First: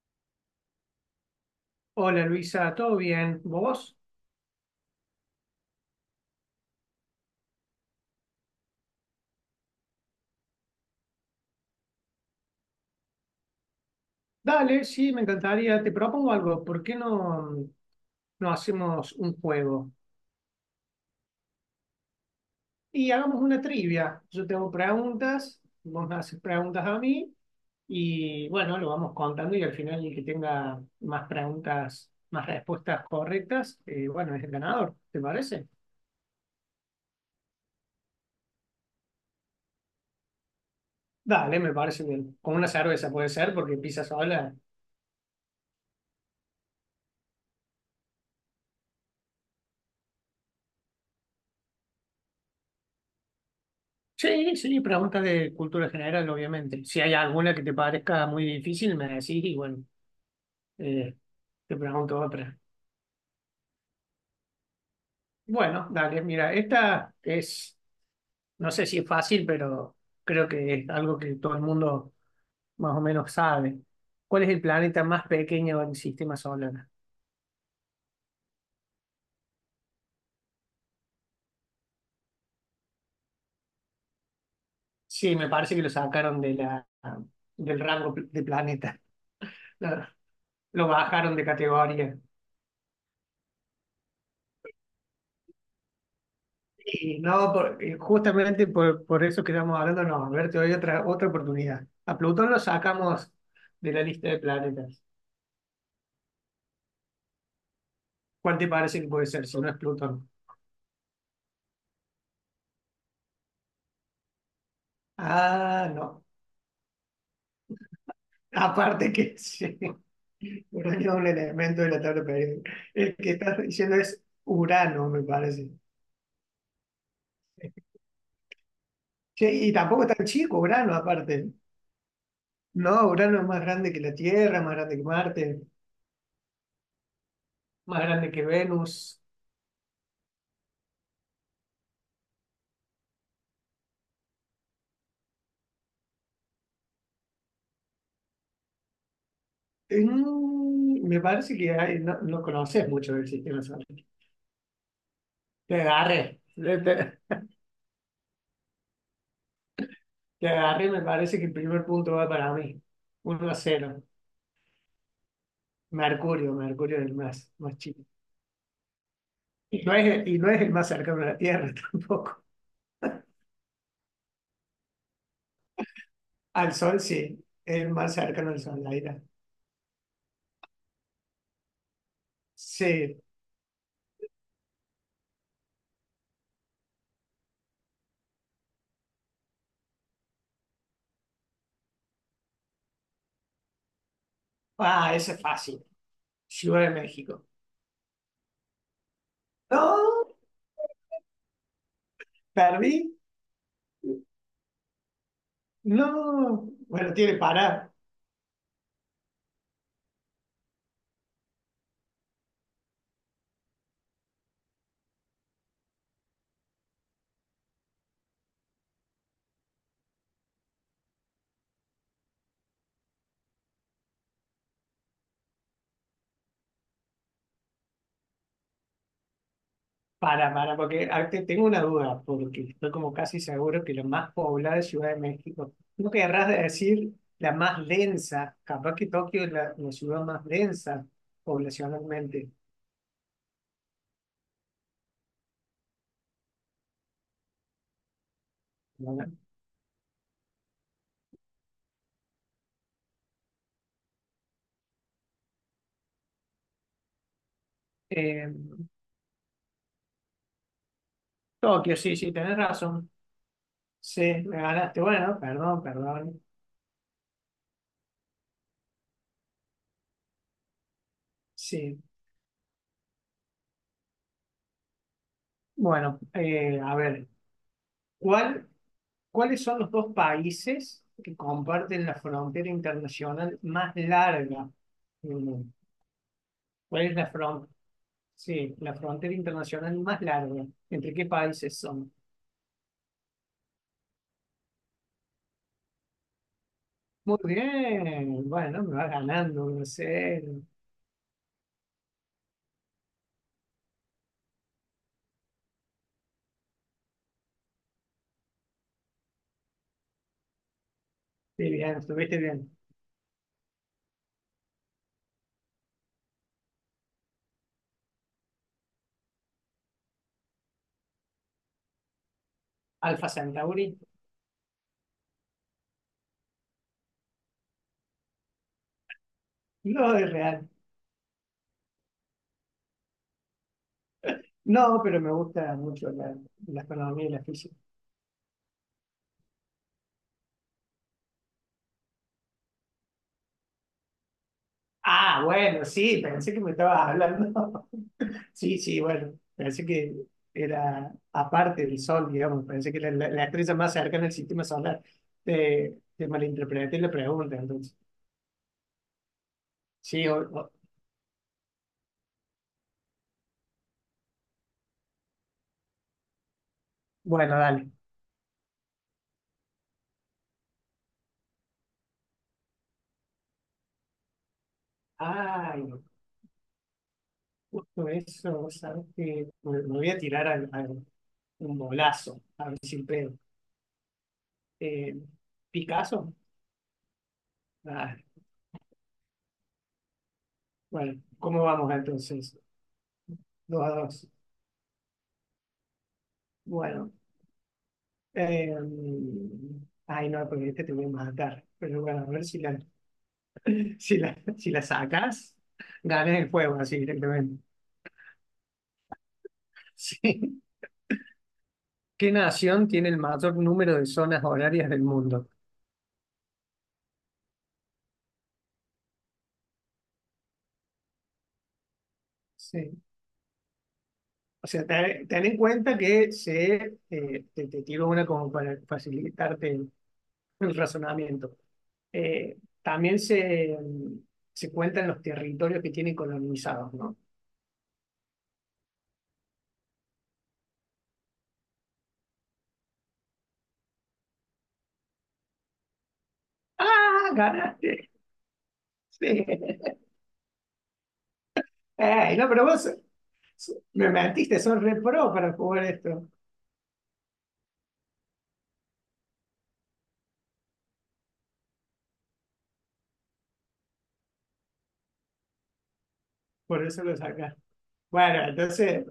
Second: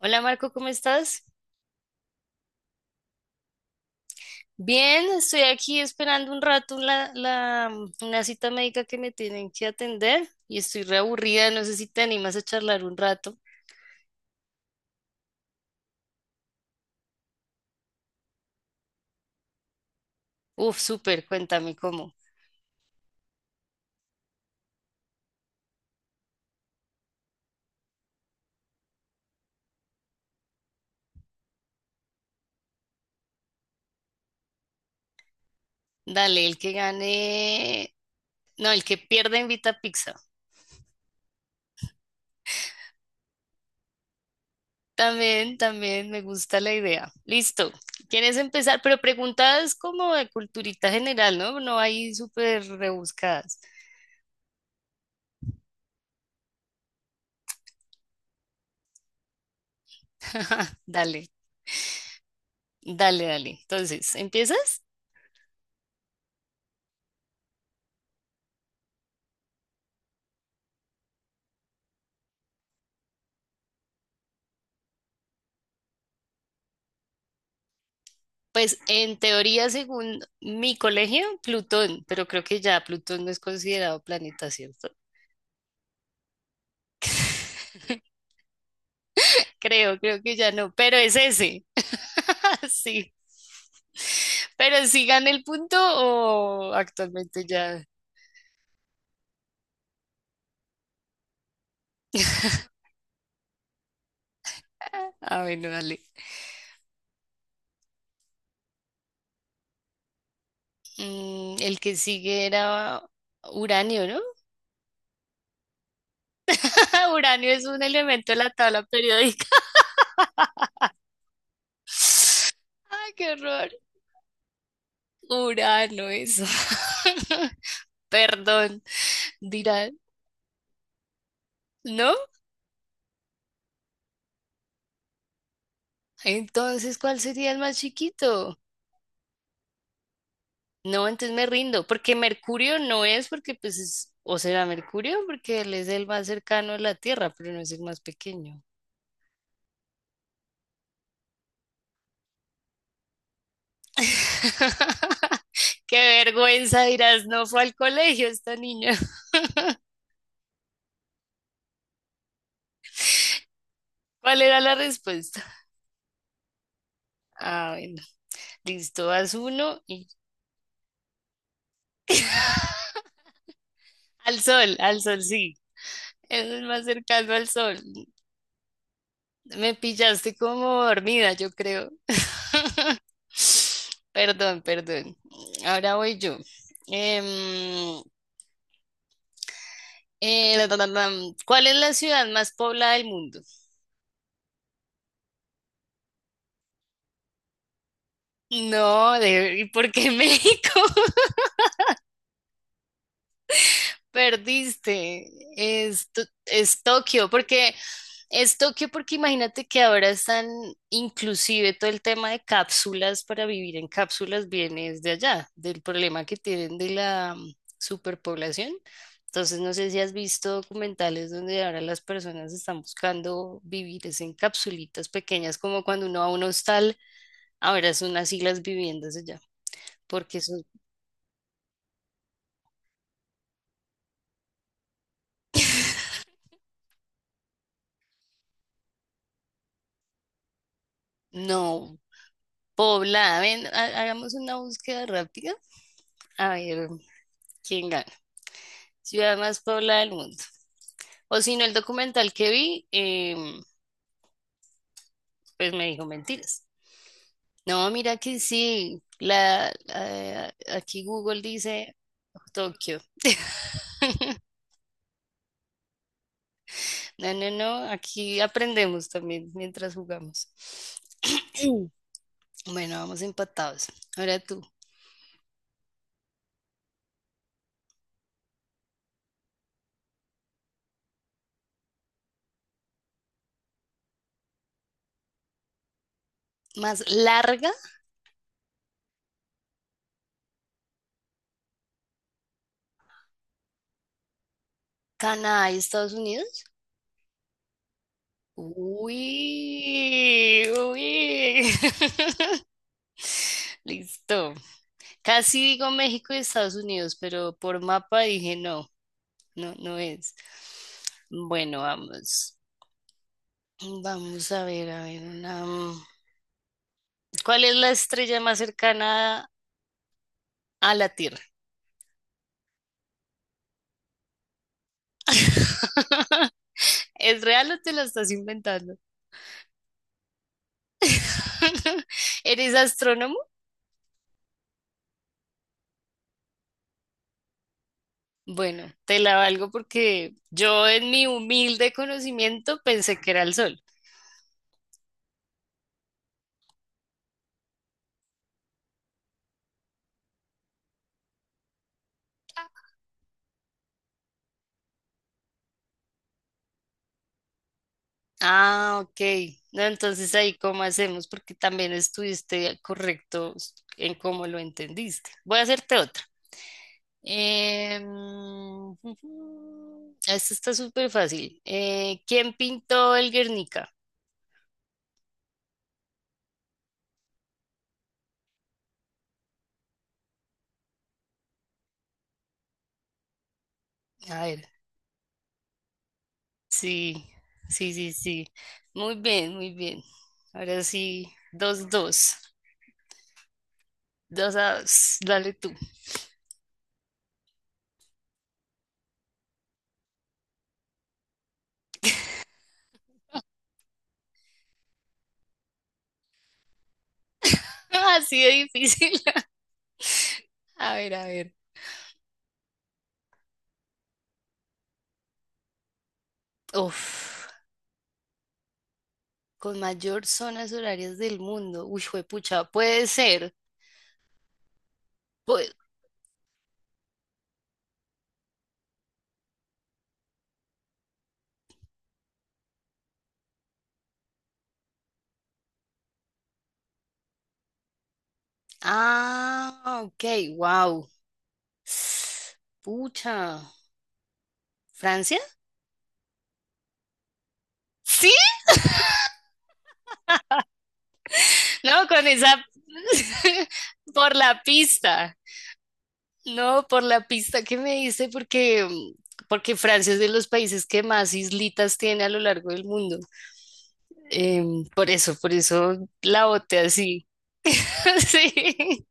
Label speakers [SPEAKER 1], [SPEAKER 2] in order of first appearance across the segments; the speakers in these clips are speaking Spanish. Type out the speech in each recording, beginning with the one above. [SPEAKER 1] Hola Marco, ¿cómo estás?
[SPEAKER 2] Hola Luisa, ¿todo bien? ¿Vos?
[SPEAKER 1] Bien, estoy aquí esperando un rato una cita médica que me tienen que atender y estoy reaburrida, no sé si te animas a charlar un rato.
[SPEAKER 2] Dale, sí, me encantaría. Te propongo algo. ¿Por qué no hacemos un juego?
[SPEAKER 1] Uf, súper, cuéntame cómo.
[SPEAKER 2] Y hagamos una trivia. Yo tengo preguntas, vos me haces preguntas a mí y bueno, lo vamos contando y al final el que tenga más preguntas, más respuestas correctas, bueno, es el ganador, ¿te parece?
[SPEAKER 1] Dale, el que gane, no, el que pierda invita a pizza.
[SPEAKER 2] Dale, me parece bien. Con una cerveza puede ser porque empieza sola.
[SPEAKER 1] También, también me gusta la idea. Listo, ¿quieres empezar? Pero preguntas como de culturita general, ¿no? No hay súper rebuscadas.
[SPEAKER 2] Sí, sí, preguntas de cultura general, obviamente. Si hay alguna que te parezca muy difícil, me decís y bueno. Eh,
[SPEAKER 1] Dale,
[SPEAKER 2] Te pregunto otra.
[SPEAKER 1] dale, dale. Entonces, ¿empiezas?
[SPEAKER 2] Bueno, dale, mira, esta es, no sé si es fácil, pero creo que es algo que todo el mundo más o menos sabe. ¿Cuál es el planeta más pequeño del sistema solar?
[SPEAKER 1] Pues en teoría, según mi colegio, Plutón, pero creo que ya Plutón no es considerado planeta, ¿cierto?
[SPEAKER 2] Sí, me parece que lo sacaron de del rango de planeta. Lo,
[SPEAKER 1] Creo que ya no,
[SPEAKER 2] lo
[SPEAKER 1] pero es
[SPEAKER 2] bajaron de
[SPEAKER 1] ese.
[SPEAKER 2] categoría.
[SPEAKER 1] Sí. Pero si gana el punto o
[SPEAKER 2] Y
[SPEAKER 1] actualmente
[SPEAKER 2] no,
[SPEAKER 1] ya.
[SPEAKER 2] y justamente por eso que estamos hablando, no, a ver, te doy otra oportunidad. A Plutón lo sacamos de la lista de planetas.
[SPEAKER 1] Ah, bueno, dale.
[SPEAKER 2] ¿Cuál te parece que puede ser si no es Plutón?
[SPEAKER 1] Mm, el que sigue era uranio, ¿no?
[SPEAKER 2] Ah, no.
[SPEAKER 1] Uranio es un elemento de la tabla
[SPEAKER 2] Aparte que
[SPEAKER 1] periódica.
[SPEAKER 2] sí. Uranio es un elemento de la tabla periódica.
[SPEAKER 1] ¡Ay,
[SPEAKER 2] El que
[SPEAKER 1] qué
[SPEAKER 2] estás
[SPEAKER 1] horror!
[SPEAKER 2] diciendo es Urano, me parece.
[SPEAKER 1] Urano, eso. Perdón,
[SPEAKER 2] Che, y
[SPEAKER 1] dirán,
[SPEAKER 2] tampoco es tan chico Urano, aparte.
[SPEAKER 1] ¿no?
[SPEAKER 2] No, Urano es más grande que la Tierra, más grande que Marte,
[SPEAKER 1] Entonces, ¿cuál sería el más
[SPEAKER 2] más grande que
[SPEAKER 1] chiquito?
[SPEAKER 2] Venus.
[SPEAKER 1] No, entonces me rindo, porque Mercurio no es, porque pues es, o será Mercurio, porque él es el más cercano a la Tierra, pero no es el más pequeño.
[SPEAKER 2] Me parece que no conoces mucho del sistema solar. Te
[SPEAKER 1] Qué
[SPEAKER 2] agarré.
[SPEAKER 1] vergüenza, dirás, no fue al colegio esta niña.
[SPEAKER 2] Te agarré, me parece que el primer punto va para mí. 1-0.
[SPEAKER 1] ¿Cuál era la respuesta?
[SPEAKER 2] Mercurio, Mercurio es el más,
[SPEAKER 1] Ah,
[SPEAKER 2] más
[SPEAKER 1] bueno,
[SPEAKER 2] chico.
[SPEAKER 1] listo, haz uno
[SPEAKER 2] Y no
[SPEAKER 1] y
[SPEAKER 2] es, y no es el más cercano a la Tierra tampoco.
[SPEAKER 1] al sol, sí, es el
[SPEAKER 2] Al
[SPEAKER 1] más
[SPEAKER 2] Sol
[SPEAKER 1] cercano
[SPEAKER 2] sí,
[SPEAKER 1] al sol.
[SPEAKER 2] es el más cercano al Sol, la ira.
[SPEAKER 1] Me pillaste como dormida, yo creo.
[SPEAKER 2] Sí.
[SPEAKER 1] Perdón, perdón. Ahora voy yo. Em, da, da, da, dam. ¿Cuál es la ciudad más poblada del mundo?
[SPEAKER 2] Ah, ese es fácil. Ciudad de México.
[SPEAKER 1] No, de, ¿y por qué
[SPEAKER 2] No,
[SPEAKER 1] México?
[SPEAKER 2] perdí.
[SPEAKER 1] Perdiste.
[SPEAKER 2] No.
[SPEAKER 1] Es
[SPEAKER 2] Bueno,
[SPEAKER 1] Tokio,
[SPEAKER 2] tiene
[SPEAKER 1] porque imagínate que ahora están inclusive todo el tema de cápsulas para vivir en cápsulas viene de allá, del problema que tienen de la superpoblación. Entonces, no sé si has visto documentales donde ahora las personas están buscando vivir es en capsulitas pequeñas, como cuando uno va a un hostal, ahora son así las viviendas allá, porque eso
[SPEAKER 2] porque tengo una duda, porque estoy como casi seguro que la más poblada es Ciudad de México. No querrás decir la más densa, capaz que Tokio es la ciudad más densa
[SPEAKER 1] no
[SPEAKER 2] poblacionalmente.
[SPEAKER 1] poblada. Ven, hagamos una búsqueda rápida. A ver, ¿quién gana?
[SPEAKER 2] ¿No?
[SPEAKER 1] Ciudad más poblada del mundo. O si no, el documental que vi, pues me dijo mentiras. No, mira que
[SPEAKER 2] Eh,
[SPEAKER 1] sí. Aquí Google dice
[SPEAKER 2] Tokio, sí, sí, tenés
[SPEAKER 1] Tokio.
[SPEAKER 2] razón. Sí, me ganaste. Bueno, perdón, perdón.
[SPEAKER 1] No, no, no. Aquí aprendemos también mientras jugamos.
[SPEAKER 2] Sí.
[SPEAKER 1] Bueno, vamos empatados. Ahora tú.
[SPEAKER 2] Bueno, a ver, ¿cuál, ¿cuáles son los dos países que comparten la frontera internacional más larga? Mm,
[SPEAKER 1] Más
[SPEAKER 2] ¿Cuál es la fron-
[SPEAKER 1] larga,
[SPEAKER 2] Sí, la frontera internacional más larga. ¿Entre qué países son?
[SPEAKER 1] Canadá y Estados Unidos.
[SPEAKER 2] Muy bien. Bueno, me vas
[SPEAKER 1] Uy,
[SPEAKER 2] ganando, no sé.
[SPEAKER 1] uy. Listo. Casi digo México y Estados Unidos, pero por mapa dije no, no, no es.
[SPEAKER 2] Sí,
[SPEAKER 1] Bueno,
[SPEAKER 2] bien, estuviste
[SPEAKER 1] vamos.
[SPEAKER 2] bien.
[SPEAKER 1] Vamos a ver, ¿cuál es la estrella más cercana a la Tierra?
[SPEAKER 2] Alfa Centauri.
[SPEAKER 1] ¿Es real o te la estás inventando?
[SPEAKER 2] No, es real.
[SPEAKER 1] ¿Eres astrónomo?
[SPEAKER 2] No, pero me gusta mucho la astronomía y la física.
[SPEAKER 1] Bueno, te la valgo porque yo en mi humilde conocimiento pensé que era el Sol.
[SPEAKER 2] Ah, bueno, sí, pensé que me estabas hablando. Sí, sí, bueno, pensé que era aparte del Sol, digamos, pensé que era la estrella más cercana al sistema solar. Te malinterpreté la pregunta, entonces.
[SPEAKER 1] Ah, ok. No,
[SPEAKER 2] Sí,
[SPEAKER 1] entonces ahí cómo hacemos, porque también estuviste correcto en cómo lo entendiste. Voy a hacerte otra.
[SPEAKER 2] bueno, dale.
[SPEAKER 1] Em, Esta está súper fácil. ¿Quién pintó el Guernica?
[SPEAKER 2] Ay, justo eso, ¿sabes qué? Me voy a tirar un bolazo, a ver si pego.
[SPEAKER 1] A ver,
[SPEAKER 2] Eh, ¿Picasso?
[SPEAKER 1] sí, sí, sí,
[SPEAKER 2] Ah,
[SPEAKER 1] sí. Muy bien, muy bien. Ahora
[SPEAKER 2] bueno,
[SPEAKER 1] sí,
[SPEAKER 2] ¿cómo
[SPEAKER 1] dos,
[SPEAKER 2] vamos
[SPEAKER 1] dos.
[SPEAKER 2] entonces? 2-2.
[SPEAKER 1] 2-2. Dale tú.
[SPEAKER 2] Bueno, Eh, ay, no, porque este te voy a matar. Pero bueno, a ver si la, si la sacas, ganas el juego así directamente.
[SPEAKER 1] Así de difícil.
[SPEAKER 2] Sí.
[SPEAKER 1] A ver, a ver.
[SPEAKER 2] ¿Qué nación tiene el mayor número de zonas horarias del mundo?
[SPEAKER 1] Uf. Con mayor zonas horarias del mundo. Uy, juepucha,
[SPEAKER 2] Sí.
[SPEAKER 1] puede ser.
[SPEAKER 2] O sea, ten en
[SPEAKER 1] Pue-
[SPEAKER 2] cuenta que te tiro una como para facilitarte el razonamiento. También se cuentan los territorios que tienen colonizados, ¿no?
[SPEAKER 1] ah, ok, wow. Pucha. ¿Francia?
[SPEAKER 2] ¡Ah, ganaste!
[SPEAKER 1] Sí,
[SPEAKER 2] Sí.
[SPEAKER 1] no, con
[SPEAKER 2] No,
[SPEAKER 1] esa.
[SPEAKER 2] pero vos me
[SPEAKER 1] Por
[SPEAKER 2] mentiste,
[SPEAKER 1] la
[SPEAKER 2] son re pro
[SPEAKER 1] pista.
[SPEAKER 2] para jugar esto.
[SPEAKER 1] No, por la pista que me diste, porque Francia es de los países que más islitas tiene a lo largo del mundo. Por eso, por eso la boté
[SPEAKER 2] Por eso lo
[SPEAKER 1] así.
[SPEAKER 2] sacás. Bueno, entonces,
[SPEAKER 1] Sí.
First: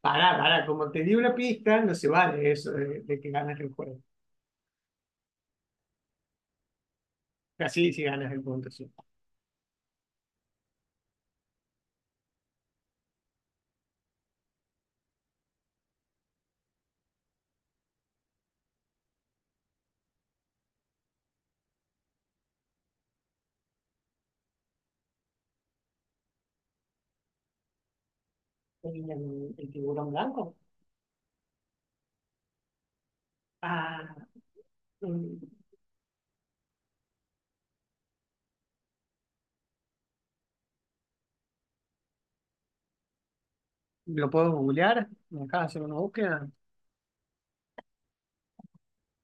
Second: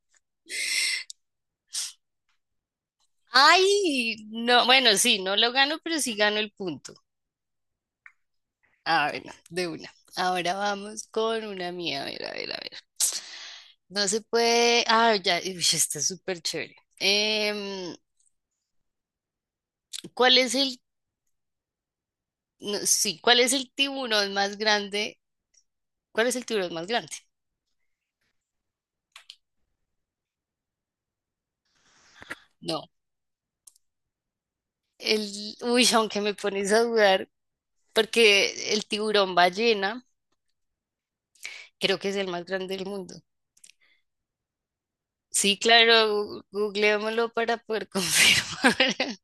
[SPEAKER 2] pará, pará, como te di una pista, no se vale eso de que ganas el juego.
[SPEAKER 1] Ay, no, bueno, sí, no lo gano, pero sí gano el punto.
[SPEAKER 2] Casi si ganas el punto, sí.
[SPEAKER 1] A ver, de una. Ahora vamos con una mía. A ver, a ver, a ver. No se puede. Ah, ya, uy, está súper chévere. Em, ¿cuál es el. No, sí, ¿cuál es el tiburón más grande? ¿Cuál es el tiburón más grande?
[SPEAKER 2] ¿El tiburón blanco?
[SPEAKER 1] No.
[SPEAKER 2] Ah, mm,
[SPEAKER 1] El. Uy, aunque me pones a dudar, porque el tiburón ballena creo que es el más grande del mundo.
[SPEAKER 2] ¿lo puedo googlear? ¿Me
[SPEAKER 1] Sí,
[SPEAKER 2] dejas hacer
[SPEAKER 1] claro,
[SPEAKER 2] una búsqueda?
[SPEAKER 1] googleémoslo para poder confirmar.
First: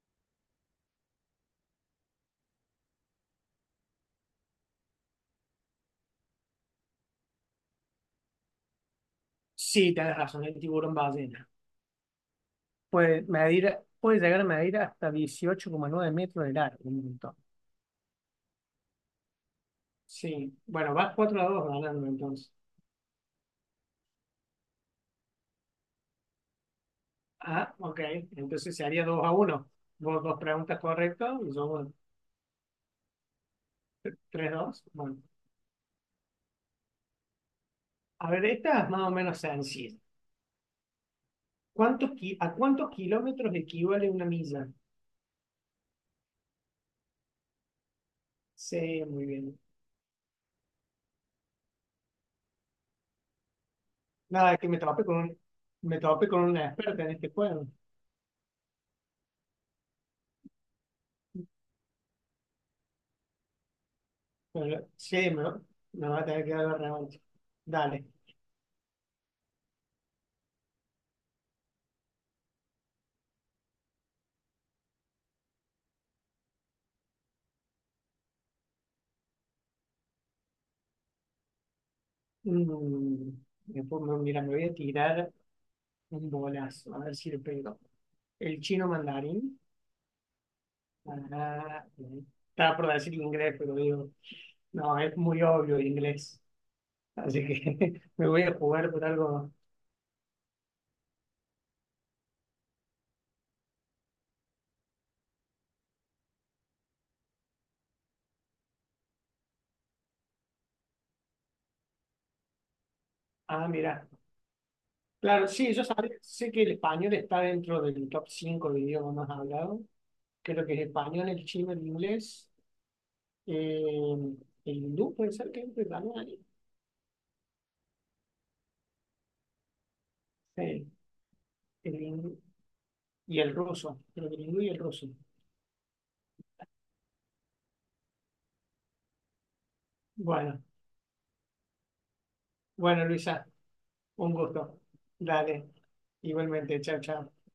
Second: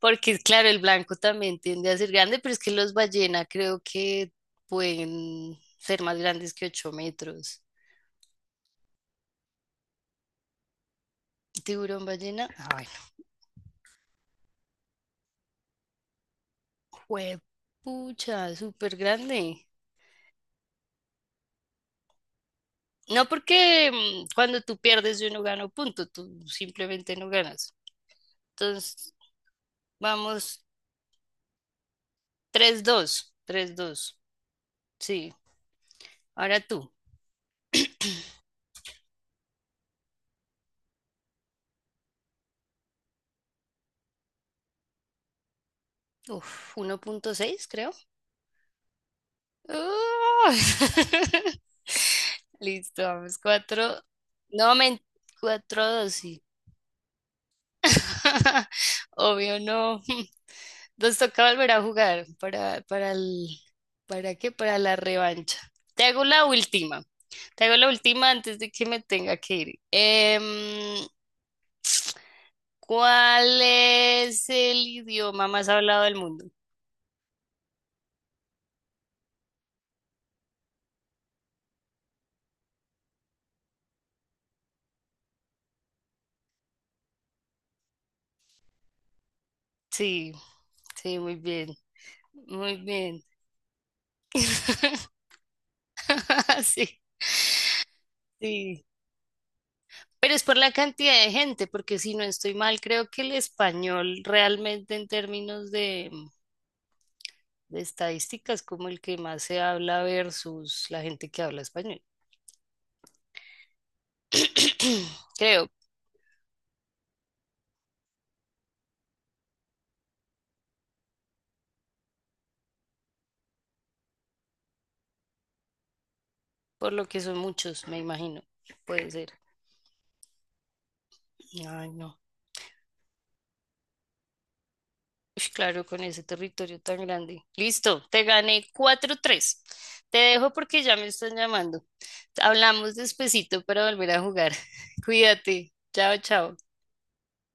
[SPEAKER 1] Porque, claro, el blanco también tiende a ser grande, pero es que los ballena creo que pueden ser más grandes que 8 metros.
[SPEAKER 2] Sí, tenés razón, el tiburón ballena.
[SPEAKER 1] Tiburón ballena, ah
[SPEAKER 2] Puede llegar a medir hasta 18,9 metros de largo, un montón.
[SPEAKER 1] bueno, juepucha, súper grande.
[SPEAKER 2] Sí, bueno, vas 4-2 ganando entonces.
[SPEAKER 1] No porque cuando tú pierdes yo no gano punto, tú simplemente no ganas.
[SPEAKER 2] Ah, ok. Entonces se haría
[SPEAKER 1] Entonces,
[SPEAKER 2] 2-1. Vos dos
[SPEAKER 1] vamos,
[SPEAKER 2] preguntas correctas y yo
[SPEAKER 1] 3-2, 3-2,
[SPEAKER 2] 3-2. Bueno,
[SPEAKER 1] sí. Ahora tú,
[SPEAKER 2] a ver, esta es más o menos sencilla. ¿A cuántos kilómetros equivale una milla?
[SPEAKER 1] uf, 1,6 creo.
[SPEAKER 2] Sí, muy bien.
[SPEAKER 1] Ah. Listo, vamos. Cuatro.
[SPEAKER 2] Nada, que
[SPEAKER 1] No,
[SPEAKER 2] me tope con, un-
[SPEAKER 1] cuatro,
[SPEAKER 2] me
[SPEAKER 1] dos,
[SPEAKER 2] tope con
[SPEAKER 1] sí.
[SPEAKER 2] una experta en este juego.
[SPEAKER 1] Obvio, no. Nos toca volver a jugar para, el, ¿para qué? Para
[SPEAKER 2] Pero,
[SPEAKER 1] la
[SPEAKER 2] sí,
[SPEAKER 1] revancha. Te
[SPEAKER 2] me va
[SPEAKER 1] hago
[SPEAKER 2] a tener
[SPEAKER 1] la
[SPEAKER 2] que dar la
[SPEAKER 1] última.
[SPEAKER 2] revancha.
[SPEAKER 1] Te hago la
[SPEAKER 2] Dale.
[SPEAKER 1] última antes de que me tenga que ir. ¿Cuál es el idioma más hablado del mundo?
[SPEAKER 2] Mm, después mira, me voy a tirar un bolazo, a ver si le pego. El chino mandarín.
[SPEAKER 1] Sí, sí, muy bien.
[SPEAKER 2] Ah, sí.
[SPEAKER 1] Muy
[SPEAKER 2] Estaba por decir
[SPEAKER 1] bien.
[SPEAKER 2] inglés, pero digo, no, es muy obvio el inglés.
[SPEAKER 1] Sí,
[SPEAKER 2] Así que me voy a
[SPEAKER 1] sí.
[SPEAKER 2] jugar por algo.
[SPEAKER 1] Pero es por la cantidad de gente, porque si no estoy mal, creo que el español realmente en términos de estadísticas como el que más se habla versus la gente que habla español.
[SPEAKER 2] Ah, mira. Claro,
[SPEAKER 1] Creo,
[SPEAKER 2] sí, sé que el español está dentro del top 5 de idiomas más hablados. Creo que es español, el chino, el inglés, eh, el hindú, puede ser que entre también ahí.
[SPEAKER 1] por lo que son muchos, me imagino. Puede ser.
[SPEAKER 2] Sí,
[SPEAKER 1] Ay,
[SPEAKER 2] el
[SPEAKER 1] no.
[SPEAKER 2] hindú y el ruso. Creo que el hindú y el ruso.
[SPEAKER 1] Ush, claro, con ese territorio tan grande. Listo, te gané 4-3. Te dejo
[SPEAKER 2] Bueno,
[SPEAKER 1] porque ya me están llamando. Hablamos
[SPEAKER 2] bueno, Luisa,
[SPEAKER 1] despacito para volver a
[SPEAKER 2] un
[SPEAKER 1] jugar.
[SPEAKER 2] gusto. Dale,
[SPEAKER 1] Cuídate. Chao, chao.
[SPEAKER 2] igualmente, chao, chao.